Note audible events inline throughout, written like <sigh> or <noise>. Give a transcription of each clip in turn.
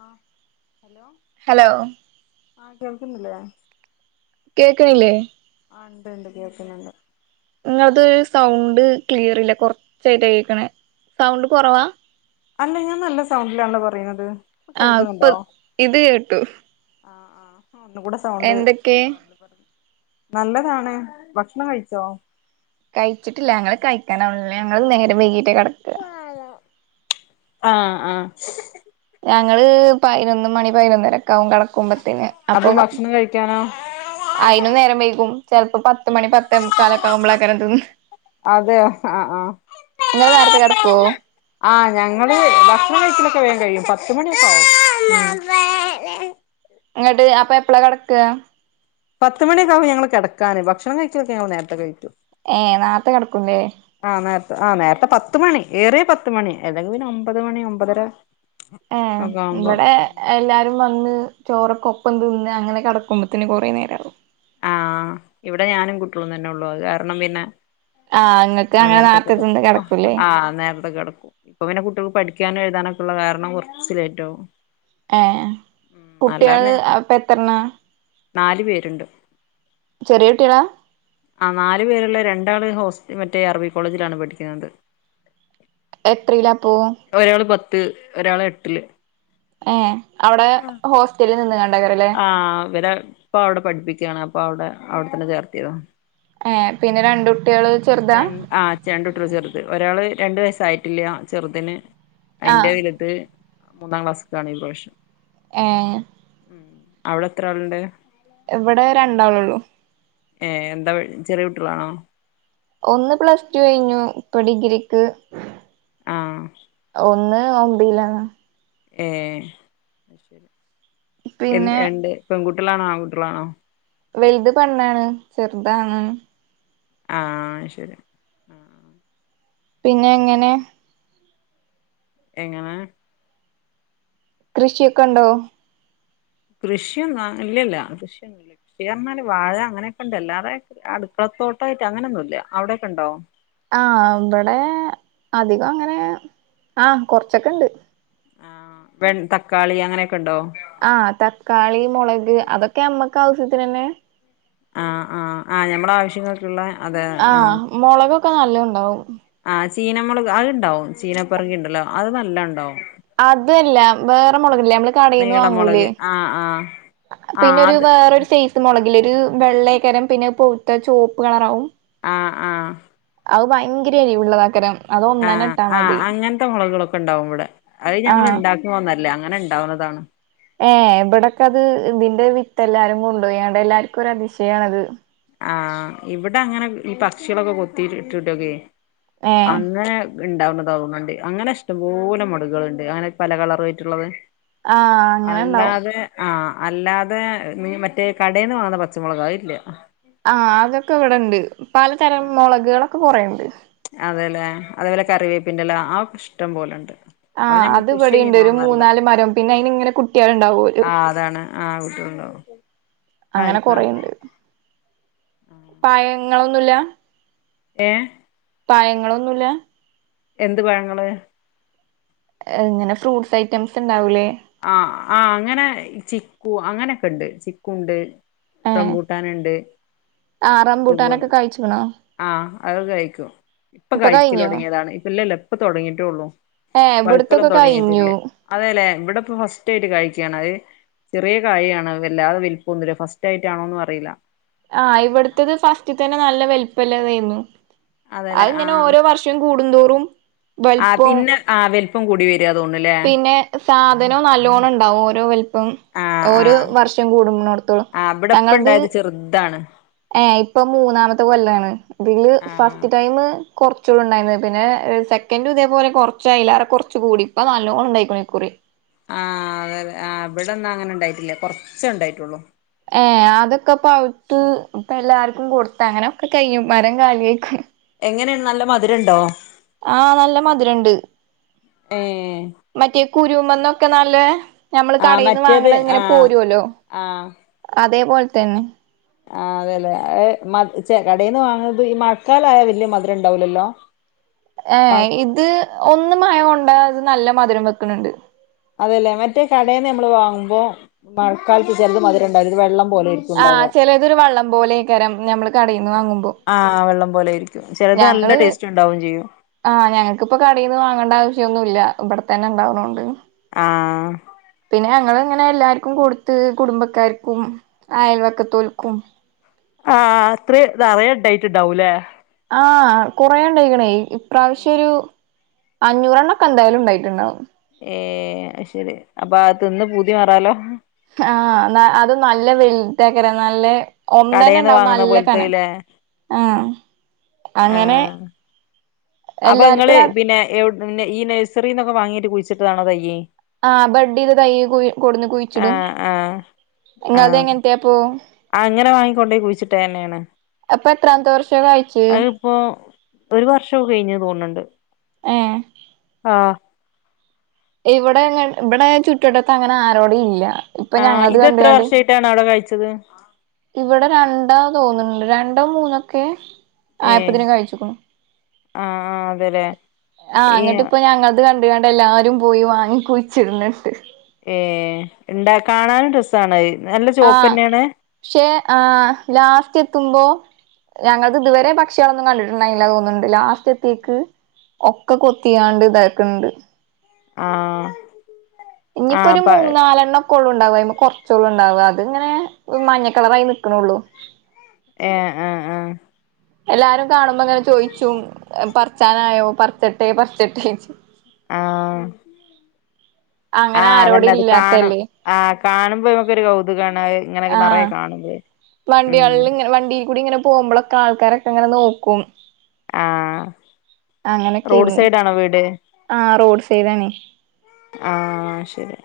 ആ hello hello ആ കേൾക്കുന്നില്ലേ കേൾക്കണല്ലേ ആ് ഉണ്ട് ഉണ്ട് കേൾക്കുന്നുണ്ട് ഇങ്ങോട്ട് സൗണ്ട് ക്ലിയർ ഇല്ല കൊറച്ചായിട്ട കേക്കണേ സൗണ്ട് കുറവാ അല്ല ഞാൻ നല്ല സൗണ്ടിലാണോ പറയുന്നത് ഇപ്പൊ ആ ഇപ്പൊ കേൾക്കുന്നുണ്ടോ ഇത് കേട്ടു ആ ഒന്ന കൂടെ സൗണ്ട് എന്തൊക്കെ നല്ലതാണ് ഭക്ഷണം കഴിച്ചോ കഴിച്ചിട്ടില്ല ഞങ്ങള് കഴിക്കാനാള്ള ഞങ്ങള് നേരെ വൈകിട്ട കി ആ ആ ഞങ്ങൾ പതിനൊന്ന് മണി പൈന്നര വും കിടക്കുമ്പത്തന് അപ്പൊ ഭക്ഷണം കഴിക്കാനോ അയിനും നനേരം വൈകും ചിലപ്പോ പത്ത് മണി പത്ത് മുക്കാലൊക്കെവുമ്പോളൊക്കെതിന്നണ് അതെ ആ ആ നിങ്ങള് നേരത്തെ കെടക്കുവോ ആ ഞങ്ങള് ഭക്ഷണ കഴിക്കലൊക്കെ വേഗം കഴിയും പോ <inaudible> ഇങ്ങട് അപ്പ എപ്പളാ കെടക്ക പത്ത് മണിയൊക്കാവും ഞങ്ങള് കിടക്കാന് ഭക്ഷണം കഴിക്കൊക്കെ ഞങ്ങള് നേരത്തെ കഴിക്കു ഏ നാർത്തെ കെടക്കും ല്ലെ ആ നേരത്തെ പത്ത്മണി ഏറിയ പത്ത്മണി അല്ലെങ്കിൽ പിന്നെ ഒമ്പത് മണി ഒമ്പതര ഏ ഒക്കെ ആവുമ്പോ ഇവിടെ എല്ലാരും വന്ന് ചോറൊക്കെ ഒപ്പം തിന്ന് അങ്ങനെ കടക്കുമ്പത്തിന് കൊറേ നേരാവും ആ ഇവിടെ ഞാനും കുട്യോളും തന്നെ ഉള്ളൂ അത് കാരണം പിന്നെ ആഹ് നിങ്ങക്ക് ഞങ്ങള് അങ്ങനെ നേരത്തെ നാർത്തെ കിടക്കും ത്തിന്ന് കെടക്കൂലേ ആഹ് നേരത്തെ ഇപ്പൊ പിനെ കുട്ട്യോൾക്ക് പഠിക്കാനും എഴുതാനൊക്കിള്ള കാരണം കുറച്ച് ലേറ്റാവും ഏ കുട്ടികൾ അപ്പ എത്രണ്ണ ന്നാല് പേരുണ്ട് ചെറിയ കുട്ട്യേള ആ നാലു പേരുള്ള രണ്ടാള് ഹോസ്റ്റ് മറ്റേ അറബി കോളേജിലാണ് പഠിക്കുന്നത് എത്രീലാപ്പോ ത്ത് ഒരാള് എട്ടില് ഏ അവിടെ ഹോസ്റ്റലിൽ നിന്ന് കാ ആ ഹ് ഇവരെ ഉപ്പ അവടെ പഠിപ്പിക്ക്യാണ് അപ്പൊ അവിടെ അവിടെത്തന്നെ ചേർത്തിയതാ ഏ പിന്നെ രണ്ടും രൻ ആ രണ്ടുട്ടിയേള് ചെറുത് ഒരാള് രണ്ടു വയസ്സായിട്ടില്ല്യാ ചെറുതിന് ആഹ് അയ്ന്റെ വലുത് മൂന്നാം ക്ലാസ്ക്കാണ് ഈ പ്രാവശ്യം ഏ ഹ് അവടെത്ര ആള്ണ്ട് ഇവടെ രണ്ടാളൊള്ളു ഏ എന്താ വെ ചെറിയകുട്ടികളാണോ ഒന്ന് പ്ലസ്റ്റു കഴിഞ്ഞു ഇപ്പൊ ഡിഗ്രിക്ക് ആഹ് ഒന്ന് ഒമ്പയിലാണ് ഏ എന്ത് പിന്നെ രണ്ട് പെൺകു ട്ടളാണോ ആൺകുട്ടേളാണോ വലുത് പെണ്ണാണ് ചെറുത് ആണാ ണ് ആഹ് ശരി പിന്നെ എങ്ങനെ എങ്ങനെ കൃഷിയൊക്കെ ഉണ്ടോ കൃഷിയൊന്നും ഇല്ലല്ല കൃഷിയൊന്നുല്ല കൃഷി പറഞ്ഞാല് വാഴ അങ്ങനെക്കെണ്ട് അല്ലാതെ അടുക്കളത്തോട്ടം ആയിട്ട് അങ്ങനെയൊന്നുല്ല അവിടെക്കെ ഉണ്ടോ ആഹ് ഇവടെ അധികം അങ്ങനെ ആഹ് കൊറച്ചൊക്കെ ഇണ്ട് ആ വെ തക്കാളി അങ്ങനെ ആഹ് തക്കാളി മുളക് അതൊ ക്കെ ഞമ്മക്ക് ആവ്സ്യത്തിന് നന്നെ ആഹ് ആഹ് ആഹ് ഞമ്മള ആവശ്യങ്ങൾക്കുള്ള ആഹ് മൊളകൊ ക്കെ നല്ലോം ണ്ടാവും ആഹ് ചീനമുളക് അത്ണ്ടാവും ചീനപ്പറങ്കി ഇണ്ടല്ലോ അത് നല്ല ഇണ്ടാവും അതല്ല വേറെ മുളക് ല്ലെ നമ്മള് കടയിൽന്ന് നീളമുളക് വാങ്ങൂലേ ആഹ് ആഹ് ആഹ് പിന്നെ ഒരു അത് വേറൊരു സൈസ് മൊളകില്ലൊരു വെള്ളേക്കാരം പിന്നെ പൊവുത്ത് ചോപ്പ് കളറാവും ആഹ് ആഹ് അവ് ഭയങ്കര എരിവുള്ളതാക്കരം അത് ഒന്നന്നെ ആഹ് ഇട്ടാ ആ മതി അങ്ങൻത്തെ മുളകേളൊക്കെ ഇണ്ടാവും ഇവിടെ അത് ഞങ്ങൾ ആഹ് ഉണ്ടാക്ക്ണതൊന്നല്ല അങ്ങനെ ഉണ്ടാവുന്നതാണ് ഏ ഇവിടക്കെ അത് ഇതിന്റെ വി ത്ത് എല്ലാരും കൊണ്ടുപോയാണ്ട് എല്ലാവർക്കും ഒരു അതിശയണത്. ആഹ ഇവിടെ അങ്ങനെ ഈ പക്ഷികളൊക്കെ കൊത്തിട്ടിടോക്കെ ഏഹ് അങ്ങനെ ഉണ്ടാവുന്നതകുന്നുണ്ട് അങ്ങനെ ഇഷ്ടംപോലെ മുളകുകൾ ണ്ട് അങ്ങനെ പല കളറ് ആയിട്ടുള്ളത് ആഹ അങ്ങനെ ഉണ്ടാവും. ആഹ് അല്ലാതെ ന മറ്റേ കടയിൽന്ന് വാങ്ങുന്ന പച്ചമുളക് അതു ഇല്ല. ആഹ അതൊക്കെ ഇവിടെണ്ട്. പലതരം മുളകുകളൊക്കെ കുറയുണ്ട്. അതെല്ലേ അതേപോലെ കറിവേപ്പിന്റെല്ലോ ആ ഇഷ്ടം പോലെുണ്ട്. ആഹ അത് ഇവിടെുണ്ട് ഒരു മൂന്നാല് മരം പിന്നെ അയിന് ഇങ്ങനെ കുട്ടികലുണ്ടാവോലോ. ആഹ് അതാണ് ആഹ് കുട്ടികളുണ്ടാവും അങ്ങനെ ആയിരിക്കാം കൊറെണ്ട് പയങ്ങ ങ്ങളൊന്നുല്ല ഏഹ പയങ്ങളൊന്നുല്ല എന്ത് പഴങ്ങള് ഇങ്ങനെ ഫ്രൂട്ട്സ് ഐറ്റംസ് ഉണ്ടാവൂലേ ആഹ ആ അങ്ങനെ ചിക്കു അങ്ങനെയൊക്കെ ഉണ്ട് ചിക്കുണ്ട് ഏഹ് റംമ്പൂട്ടാനിണ്ട്, ആഹ് അത്യേപോലെ റംബൂട്ടാനൊക്കെ കഴിച്ച്ക്ക്ണോ ആഹ് അത് കഴിക്ക്യും ഇപ്പൊ കഴിക്ക്യലൊടങ്ങിയതാണ് ഇപ്പല്ലെല്ല ഇപ്പ തൊടങ്ങീട്ടൊള്ളു ഏഹ് ഇവിടുത്തൊക്കെ പഴുക്കലൊന്നും കഴിഞ്ഞു തൊടങ്ങീട്ടില്ലേ അതേല്ലേ ഇവിടെ ദ്യാട്ട് കയിക്യാണഹ് ചെറിയ കായിയാണഹ് വല്ലാതെ വല്പൊന്നുല്ല ഫസ്റ്റായിട്ട് ആണോന്നും അറീല. ആ ഇവ്ട്ത്തത് ഫസ്റ്റിത്തെ തെന്നെ നല്ല വല്പ്ള്ളതേന്നു. അതെല്ലെ അഹ് ഇങ്ങനെ ആഹ് ഓരോ വർഷം കൂടുന്തോർ ഉം ആഹ് വല്പോം, പിന്നെ ആഹ് വലിപ്പം കൂടി വരിക തോന്നുന്നുല്ലേ പിന്നെ സാധനം നല്ലോണണ്ടാകും ഓരോ വല്പം ആഹ് ആഹ് ഓരോവർഷം കൂടുന്നട്ത്തോളം ആഹ് ഇവിടെ ഇപ്പ ഞങ്ങൾത് ഇണ്ടായത് ചെറുതാണ് ഏഹ് ഇപ്പം മൂന്നാമത്തെ കൊല്ലാണ് ഇതീൽ ആഹ് ഫസ്റ്റ് ടൈമ് കൊർച്ചൊള്ളൂ ണ്ടായീന്നെ പിന്നെ സെക്കന്റും ഇതേപോലെ കൊർച്ചേ അയിലാറെ കൊർച്ച് കൂടി ഇപ്പൊ നല്ലോണണ്ടായിക്ണ് ഇക്കുറി. ആ അതന്നെ ആ ഇബടെന്നാങ്ങനെ ഇണ്ടായിട്ടില്ല കൊർച്ചെ ഇണ്ടായിട്ടൊള്ളൂ ഏ ആദ് ഒക്കെ പൗത്ത് ഇപ്പെല്ലാർക്കും കൊട്ത്ത് അങ്ങനൊക്കെ കയിഞ്ഞു മരം കാല്യായിക്ണ്. ങ്ങനെള്ള് നല്ല മധുരണ്ടോ ആ നല്ല മധുരണ്ട് ഏഹ് മറ്റേ കുരൂമന്നൊക്കെ നല്ലേ ഞമ്മൾ ആഹ് കടേന്ന് മറ്റേത് വാങ്ങ്ണെ ഇങ്ങനെ ആഹ് പോരോലോ അത് ഇതേപോലെതെന്നെ ആ അതെയില്ലേ ഏ മ ച്ചെ കടേന്ന് വാങ്ങ്ണത് ഈ മഴക്കാലായാൽ വല്യ മധുരമുണ്ടാവില്ലല്ലോ ഏഹ് ഇത് ഒന്ന് അത് നല്ല മധുരം വെയ്ക്കണണ്ട് അതേയില്ലേ മറ്റേ കടേന്ന് നമ്മൾ വാങ്ങുമ്പോ മഴക്കാലത്ത് ചെലത് മധുരണ്ടാവില്ല ഇത് വെളളം ആ ചെലത് ഒരു വെള്ളം പോലേ ക്കാര ഞമ്മള് കടേന്ന് വാങ്ങുമ്പോ ആഹ് വെള്ളം പോലെ ആയിരിക്കും ചിലത് നല്ല ഞങ്ങള് ടേസ്റ്റ് ഉണ്ടാവും ചെയ്യും ആ ഞങ്ങക്കിപ്പോ കടേന്ന് വാങ്ങണ്ടാ - ഇതൊന്നുംയില്ല ഇവിടെതന്നെ ഇണ്ടാവ്ണോണ്ട് ആ... പിന്നെ ഞങ്ങളിങ്ങനെ എല്ലാരിക്കും കൊട്ത്ത് കുടുംബക്കാർക്കും അയൽവക്കത്തോൽക്കും- ആ അത്രേ നറേ <unintelligible> ഇണ്ടായിട്ടിണ്ടാവൂലെ ആഹ് കുറേ ഇണ്ടായിക്ക്ണേ ഇപ്രാവശ്യ ഒരു ഏഹ് അഞ്ഞൂറെണ്ണ ഒക്കെ എന്തായാലും ഉണ്ടായിട്ടുണ്ടാവും ഏ അ ശരി അപ്പൊ അത് തിന്ന് പൂതി മാറാലോ ആഹ് ന്നാ അതും നല്ല വെല്താക്കാരം നല്ലെ കടേന്ന് ഒന്നന്നെണ്ടാവും വാങ്ങുന്ന നല്ല കനം പോലത്തെല്ലേ ആഹ് ആ അങ്ങനെ അപ്പൊ എല്ലാർക്കും ഇങ്ങള് ഒരു പിന്നെ എവിട് പിന്നെ ഈ നഴ്സറീന്നൊക്കെ വാങ്ങീട്ട് കുയിച്ചിട്ടതാണോ തയ്യ് ആഹ ബെഡെയ്ത തൈ കുയി കൊട്ന്ന് ആ കുഴിച്ചിടും ആ ഇങ്ങൾത് എങ്ങൻത്ത്യോപ്പൊ ആങ്ങനെ വാങ്ങിക്കൊണ്ടെയ് കുഴിച്ചിട്ടേന്നേയാണ് അപ്പൊ എത്രാമതെ വർഷാ കായിച്ചേ ഒരു വർഷം കയിഞ്ഞ് തോന്ന്ണ്ട് ഏ ആ ഇവിടെങ്ങ് ഇവടെ ചുറ്റട്ടത്ത്അങ്ങനെ ആരോട് ഇല്ല. ഇപ്പൊ ആ ഞങ്ങളത് ഇത് കണ്ട് എത്ര കണ്ട് വർഷായിട്ടാണ് അവിടെ കഴി ത് ഇവിടെ രണ്ടാതൊന്ന്ണ്ട് രണ്ടോ മുന്നോക്കെ ആയപ്പത്തിന് കയിച്ചിക്ണു അ ആ അതെല്ലേ ആ ഈ ആങ്ങട്ട്പ്പംഞങ്ങൾത് ക ണ്ട് കണ്ടെല്ലാരും പോയി വാങ്ങി കുഴിച്ചിട്ണ്ണ്ട് ഏ ഇണ്ടാ കാണാനും രസാണത് ആ ശേ അ ലാ <unintelligible> ത്തുമ്പോ ങ്ങൾ ഇത് വരെ പക്ഷി ളൊന്നു കണ്ടിട്ടിണ്ടായി ലാ തോന്ന്ണ്ട് ലാസ്റ്റത്തെക്ക്ഒക്കെ കൊത്യാണ്ട് താക്ക്ണ്ട് ആ ആ ഞ്ഞിപ്പൊരു പ മൂന്നാലണ്ണോക്കൊ ണ്ടാവും അയ്മ കൊർ ചേള്ളു ണ്ടാവ അതിങ്ങ മഞ്ഞക്കളറായി നി കാണുള്ളൂ ഏ അ അ എല്ലാരും കാണുമ്പങ്ങനെ ചോയ്ച്ചും പർച്ചാനായോ പർച്ച ട്ടേ പർച്ചട്ടെ ചേച്ചി ആ ആ അങ്ങനെ അതെന്നെ ആരോടും അത് കാണും ഇല്ലാത്തല്ലേ ആ കാണുമ്പംഇവർക്കൊരു കൗതുകാണ് ഇങ്ങനെ നെറെ ആഹ് കാണുമ്പോ ഉം പോമ്പളക്കെ ആൾക്കാരൊക്കെ ഇങ്ങനെ നോക്കും ആ റോഡ് അങ്ങനെക്കെന് സൈഡ് ആണോ വീട് ആ റോഡ് സൈഡാണ് ആ ശരി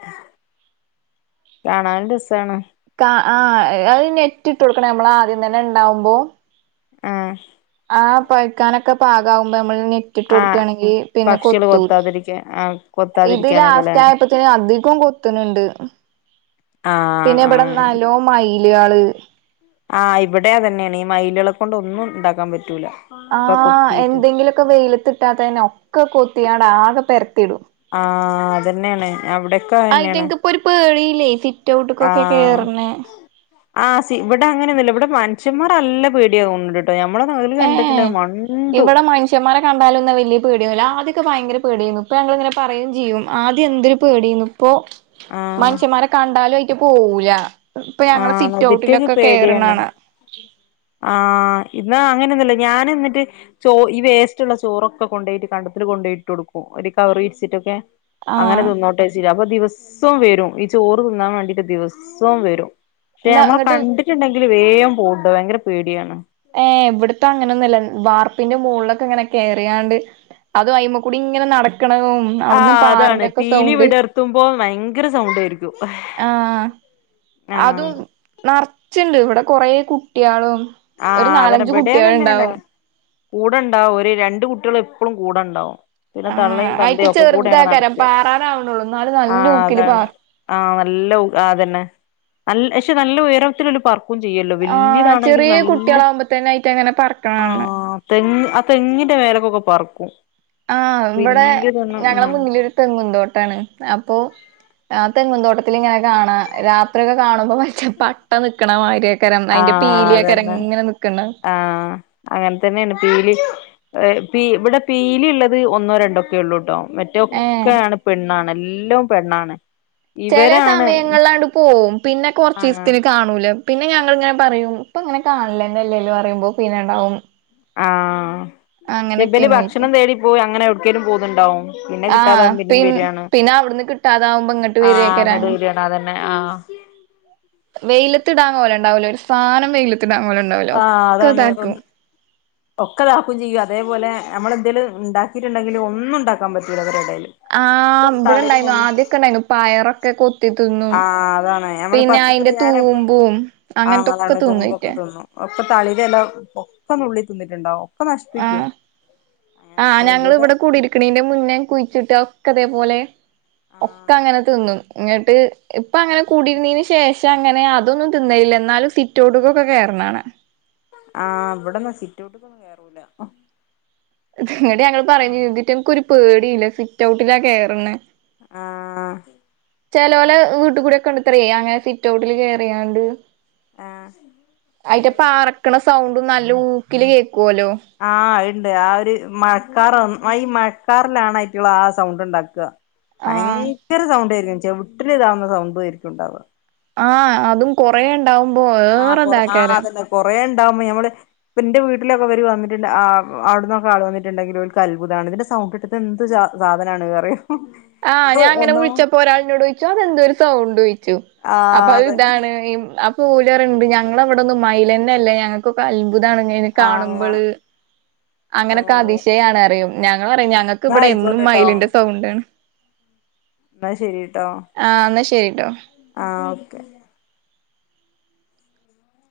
കാണാനും രസാണ് ക്കാ ആഅഹ് നെറ്റ റ്റ് ഇട്ട് കൊട്ക്കണം നമ്മള് ആദ്യം തന്നെ ണ്ടാവുമ്പോ ആ ആ പവ്ക്കാനൊക്കെ പാകാവു മ്പോ മ്മള് നെറ്റ് ആ കൊടുക്കുകയാണെങ്കിൽ പിന്നെ പക്ഷികള് കൊത്തൂല കൊത്താതിരിക്കാൻ ആ ഇത് കൊത്താതിരിക്കാനൊക്കെല്ലേ ലാസ്റ്റ് ആയപ്പോത്തിന് അധിക് ഇപ്പോ കൊത്ത് ണ്ണ്ട് ആ പിന്നെ ആ ഇബടെ നല്ലോം മയി ലിയാള് ആ ഇവിടെ അതെന്നെയാണ് മയിലെളെ കൊണ്ട് ഒന്നുംണ്ടാക്കാൻ പറ്റൂല്ല ആ എന്തെങ്കിലുമൊക്കെ വെയിലത്തിട്ടാത്ത തന്നെ ഒക്കെ കൊത് ടാ ആക പെർക് ആഹ അതന്നെയാണ് അവിടെയൊക്കെ തന്നെയാണ് ല്ലേ ഫി ആഹ ആ ഇവിടെ അങ്ങനെന്നല്ല ഇവിടെ വൻ അച്ഛ്മാർ നല്ല പേടിയാവണ്ട് ഞമ്മടെ നകല് കണ്ടിട്ടുണ്ട ഏഹ് മണ്ടു പ ആദ്യൊക്കെ ഭയങ്കര പേടിയാരുന്നു ഇപ്പ ഞങ്ങൾങ്ങനെ പറയും ചെയ്യും ആദ്യം എന്തൊരു പേടി ആന്നു ഇപ്പോ ആഹ് മനുഷ്യമാരെ കണ്ടാലും പോഉല ആഹ അതൊക്കെ ഒരു പേടിയാണ് കാണാ ആഹ ഇന്ന് അങ്ങനെയൊന്നുമല്ല ഞാൻ എന്നിട്ട് ചോ ഈ വേസ്റ്റുള്ള ചോറൊക്കെ കൊണ്ട ഒയിട്ട് കണ്ടത്തിൽ കൊണ്ടോയിട്ട് കൊടുക്കും ഒരു കവറി വിരിച്ചിട്ടൊക്കെ അങ്ങനെ ആഹ് തിന്നോട്ടേച്ചിട്ട് അപ്പ ദിവസവും വരും ഈ ചോറ് തിന്നാൻ വേണ്ടിട്ട് ദിവസവും വരും പക്ഷെ എന്നാ നമ്മെ ഇങ്ങട്ട് കണ്ടിട്ടുണ്ടെങ്കി എ വേഗം പോണ്ട് ഭയങ്കര പേടിയാണ് ഏ ഇവിടത്തെ അങ്ങനൊന്നുംല്ല വാർ പിന്റെ മുകളിലൊക്കെ ഇങ്ങനെ കയറിയാണ്ട് അത് അയിമേ കൂടി ഇങ്ങനെ നട ആ അതാണ് പീലി വിടർത്തുമ്പോ ഭയങ്കര സൗണ്ടായിരിക്കും ആ ആഹ് അതും നർച് ണ്ട് ഇവിടെ കൊറേ കുട്ടിയളും ഒരു നാലഞ്ച് കുട്ടികൾ ഉണ്ടാവും കൂടെ ഉണ്ടാവും ഒരു രണ്ട് കുട്ടികൾ എപ്പോഴും കൂടെ ഉണ്ടാവും പിന്നെ ആഹ് തള്ളയും അയിറ്റ് തന്തയും ഒക്കെ കൂടെയാണ് ചെറുതാക്കാരം നടക്ക പാറാനാവണള്ളൂ എന്നാലും ആഹ നല്ല ഊക്കില് അതാണ് പാറും ആഹ നല്ല അതന്നെ നല്ല് പക്ഷെ നല്ല ഉയരത്തിലൊരു പറ ക്കും ചെയ്യുല്ലോ ആഹ് വല്ല്യതാണെങ്കി ചെറിയ നല്ല കുട്ടികളാകുമ്പോ തന്നെ ആയിട്ട് അങ്ങനെ പറക്കണ ആ കാണണം തെങ്ങ് ആ തെങ്ങിന്റെ വേലക്കൊക്കെ പറ ക്കും ആ ഇവിടെ ഞങ്ങടെ മുന്നിലൊരു തെങ്ങും തൊട്ടാണ് അപ്പൊ ആ തെങ്ങുതോട്ടത്തിലിങ്ങനെ കാണാ രാത്രിയൊക്കെ കാണുമ്പോ വല്ല്യ പട്ട നിക്കണ മാതിരി ആ അതന്നെ ആ അങ്ങനെ തന്നെയാണ് പീലി അ പി ഇവിടെ പീലയൊള്ളത് ഒന്നോ രണ്ടൊക്കെ ഉള്ളൂട്ടോ ഏഹ് മറ്റൊക്കെയാണ് പെണ്ണാണ് എല്ലോം പെണ്ണാണ് ചെല ഇവരാണ് സമയങ്ങളിലാണ്ട് പോവും പിന്നെ ആഹ് കൊർച്ചീസത്തിന് കാണൂല പിന്നെ ഞങ്ങള്ങ്ങനെ പറയും ഇപ്പ ഇങ്ങനെ കാണാലെന്നെല്ലെല്ലോ പറയുമ്പോ പിന്നെ ഇണ്ടാവും ആ ഇബല് പോയിട്ട് ഭക്ഷണം തേടിപ്പോയി അങ്ങനെ ക്കെലും പോവ്ന്ന്ണ്ടാവും ആ പിൻ പിന്നെ അവിട്‌ന്ന് കിട്ടാതാവുമ്പ ഇങ്ങട്ട് വരക്കെ അങ്ങ ആ വെയിലത്ത്ടാൻ പോലെണ്ടാവൂല ഒരു സാനം വെയില് ത്ത്ടാൻ പോലുണ്ടാവൂല ഒക്കെ ഇതാക്കും ഒക്കതാക്കും ചെയ്യും അതെപ്പോലെ നമ്മളെന്തേല് ഇണ്ടാക്കിട്ട്ണ്ടെങ്കില് ഒന്നു ഇണ്ടാക്കാൻ പറ്റൂല്ല ഇവരെടെൽ ആ ഇബ്ടണ്ടായിനു ആദ്യൊക്കെ ഇണ്ടായിനു പയറൊക്കെ കൊത്തി തിന്നും ആ അതാണ് ഞമ്മള് പിന്നെ പച്ചക്കറി അയിന്റെ ഞാന് പ്പ തൂമ്പും ആ അങ്ങനത്തൊക്കെ അതാണ് തുമ്പൊക്കെ തിന്നേറ്റെ തിന്നും ഇപ്പ തളിരെല ഒക്ക നുള്ളി തിന്ന്ട്ട്ണ്ടാവും ആ ആ ഇവിടെ ഞങ്ങള്വ്ടെ കുടിര്ക്ക്നെന്റെ മുന്നെ കുഴിച്ചിട്ടൊ ക്കതെ പോലെ ഒക്ക ആഹ് അങ്ങനെ തിന്നും ഇങ്ങട്ട് ഇപ്പ അങ്ങനെ കൂടിര്ന്നെന് ശേഷം അങ്ങനെ അതൊന്നും തിന്നയില്ല എന്നാലും സിറ്റോട്ട്ക്കൊ ക്കെ കേറ്ണാണ ആ ഇവിടെന്നാ സിറ്റൗട്ട്ക്കെന്നും കേറൂല. ഇങ്ങട്ട് ഞങ്ങള് പറഞ്ഞ് ആഹ് ഇതിറ്റെൻക്കൊര് പേ ഇല്ല സിറ്റൗട്ട്ലാ കേറ്ണെ. ആ ചേലോലെ വീട്ട്കൂടെക്കെണ്ട്ത്രെ അങ്ങനെ സിറ്റൗട്ട്ല് കേറിയാണ്ട് ആഹ് അയിറ്റ പാറക്ക്‌ണ സൗ ട്ട് നല്ലൂക്ക്‌ല് ആ ഇണ്ട് ആ ഒര് മഴക്കാറൊ <unintelligible> മഴക്കാറ്ലാണ് അയ്റ്റള് ആ സൗണ്ട് ഇണ്ടാക്ക് ആഹ് ഭയങ്കര സൗണ്ടെനു ചെവിട്ട്ല് ഇതാവ്ന്ന സൗണ്ട്ഏര്ക്കു ഇണ്ടാവ് ആ അതും കൊറെ ണ്ടാവുമ്പ ഏറെ ഇതാക്കെരം ണ്ടാവ്മ്പ നമ്മള് ഇപ്പ ന്റെ വീട്ടിലൊക്കെ ഇവര് വന്നിട്ട്ണ്ട് ആ അവ്ട്ന്നൊക്കെ ആൾ വന്നിട്ട്ണ്ടെങ്കില് ഓൽക്ക് അത്ഭുതാണ് ഇതിന്റെ സൗണ്ടെട്ട് തെന്ത് ജാ സാധനാണ്റിം ആ ഞാങ്ങനെ വിള്ച്ചപ്പ ഒരാൾന്നോടൊയ്ച്ച് അതെന്തെര് സൗണ്ടോയ്ച്ചു അപ്പ ആഹ് അഹ് അതന്നെ ഇതാണ് മ് അ കൂലറ്ണ്ട് ഞങ്ങളവ്ടൊന്നു മയിലെന്നെ ഇല്ല ഞങ്ങക്കൊക്കെ അത്ഭു ഭുതാണ് ഇഞ്ഞയിനെ കാണ് ആഹ് മ്പള് അങ്ങനെക്കെ അങ്ങനെ അതിശയാണെറിയും ഞ പറ ഞങ്ങക്ക് എന്നാ ഇവിടെ എന്നും ആയിക്കോട്ടെട്ടോ മൈലിന്റെ സൗണ്ട്ണ് എന്നാ ശരി ആ എന്നാ ശരിട്ടോ ക <inaudible> <unintelligible>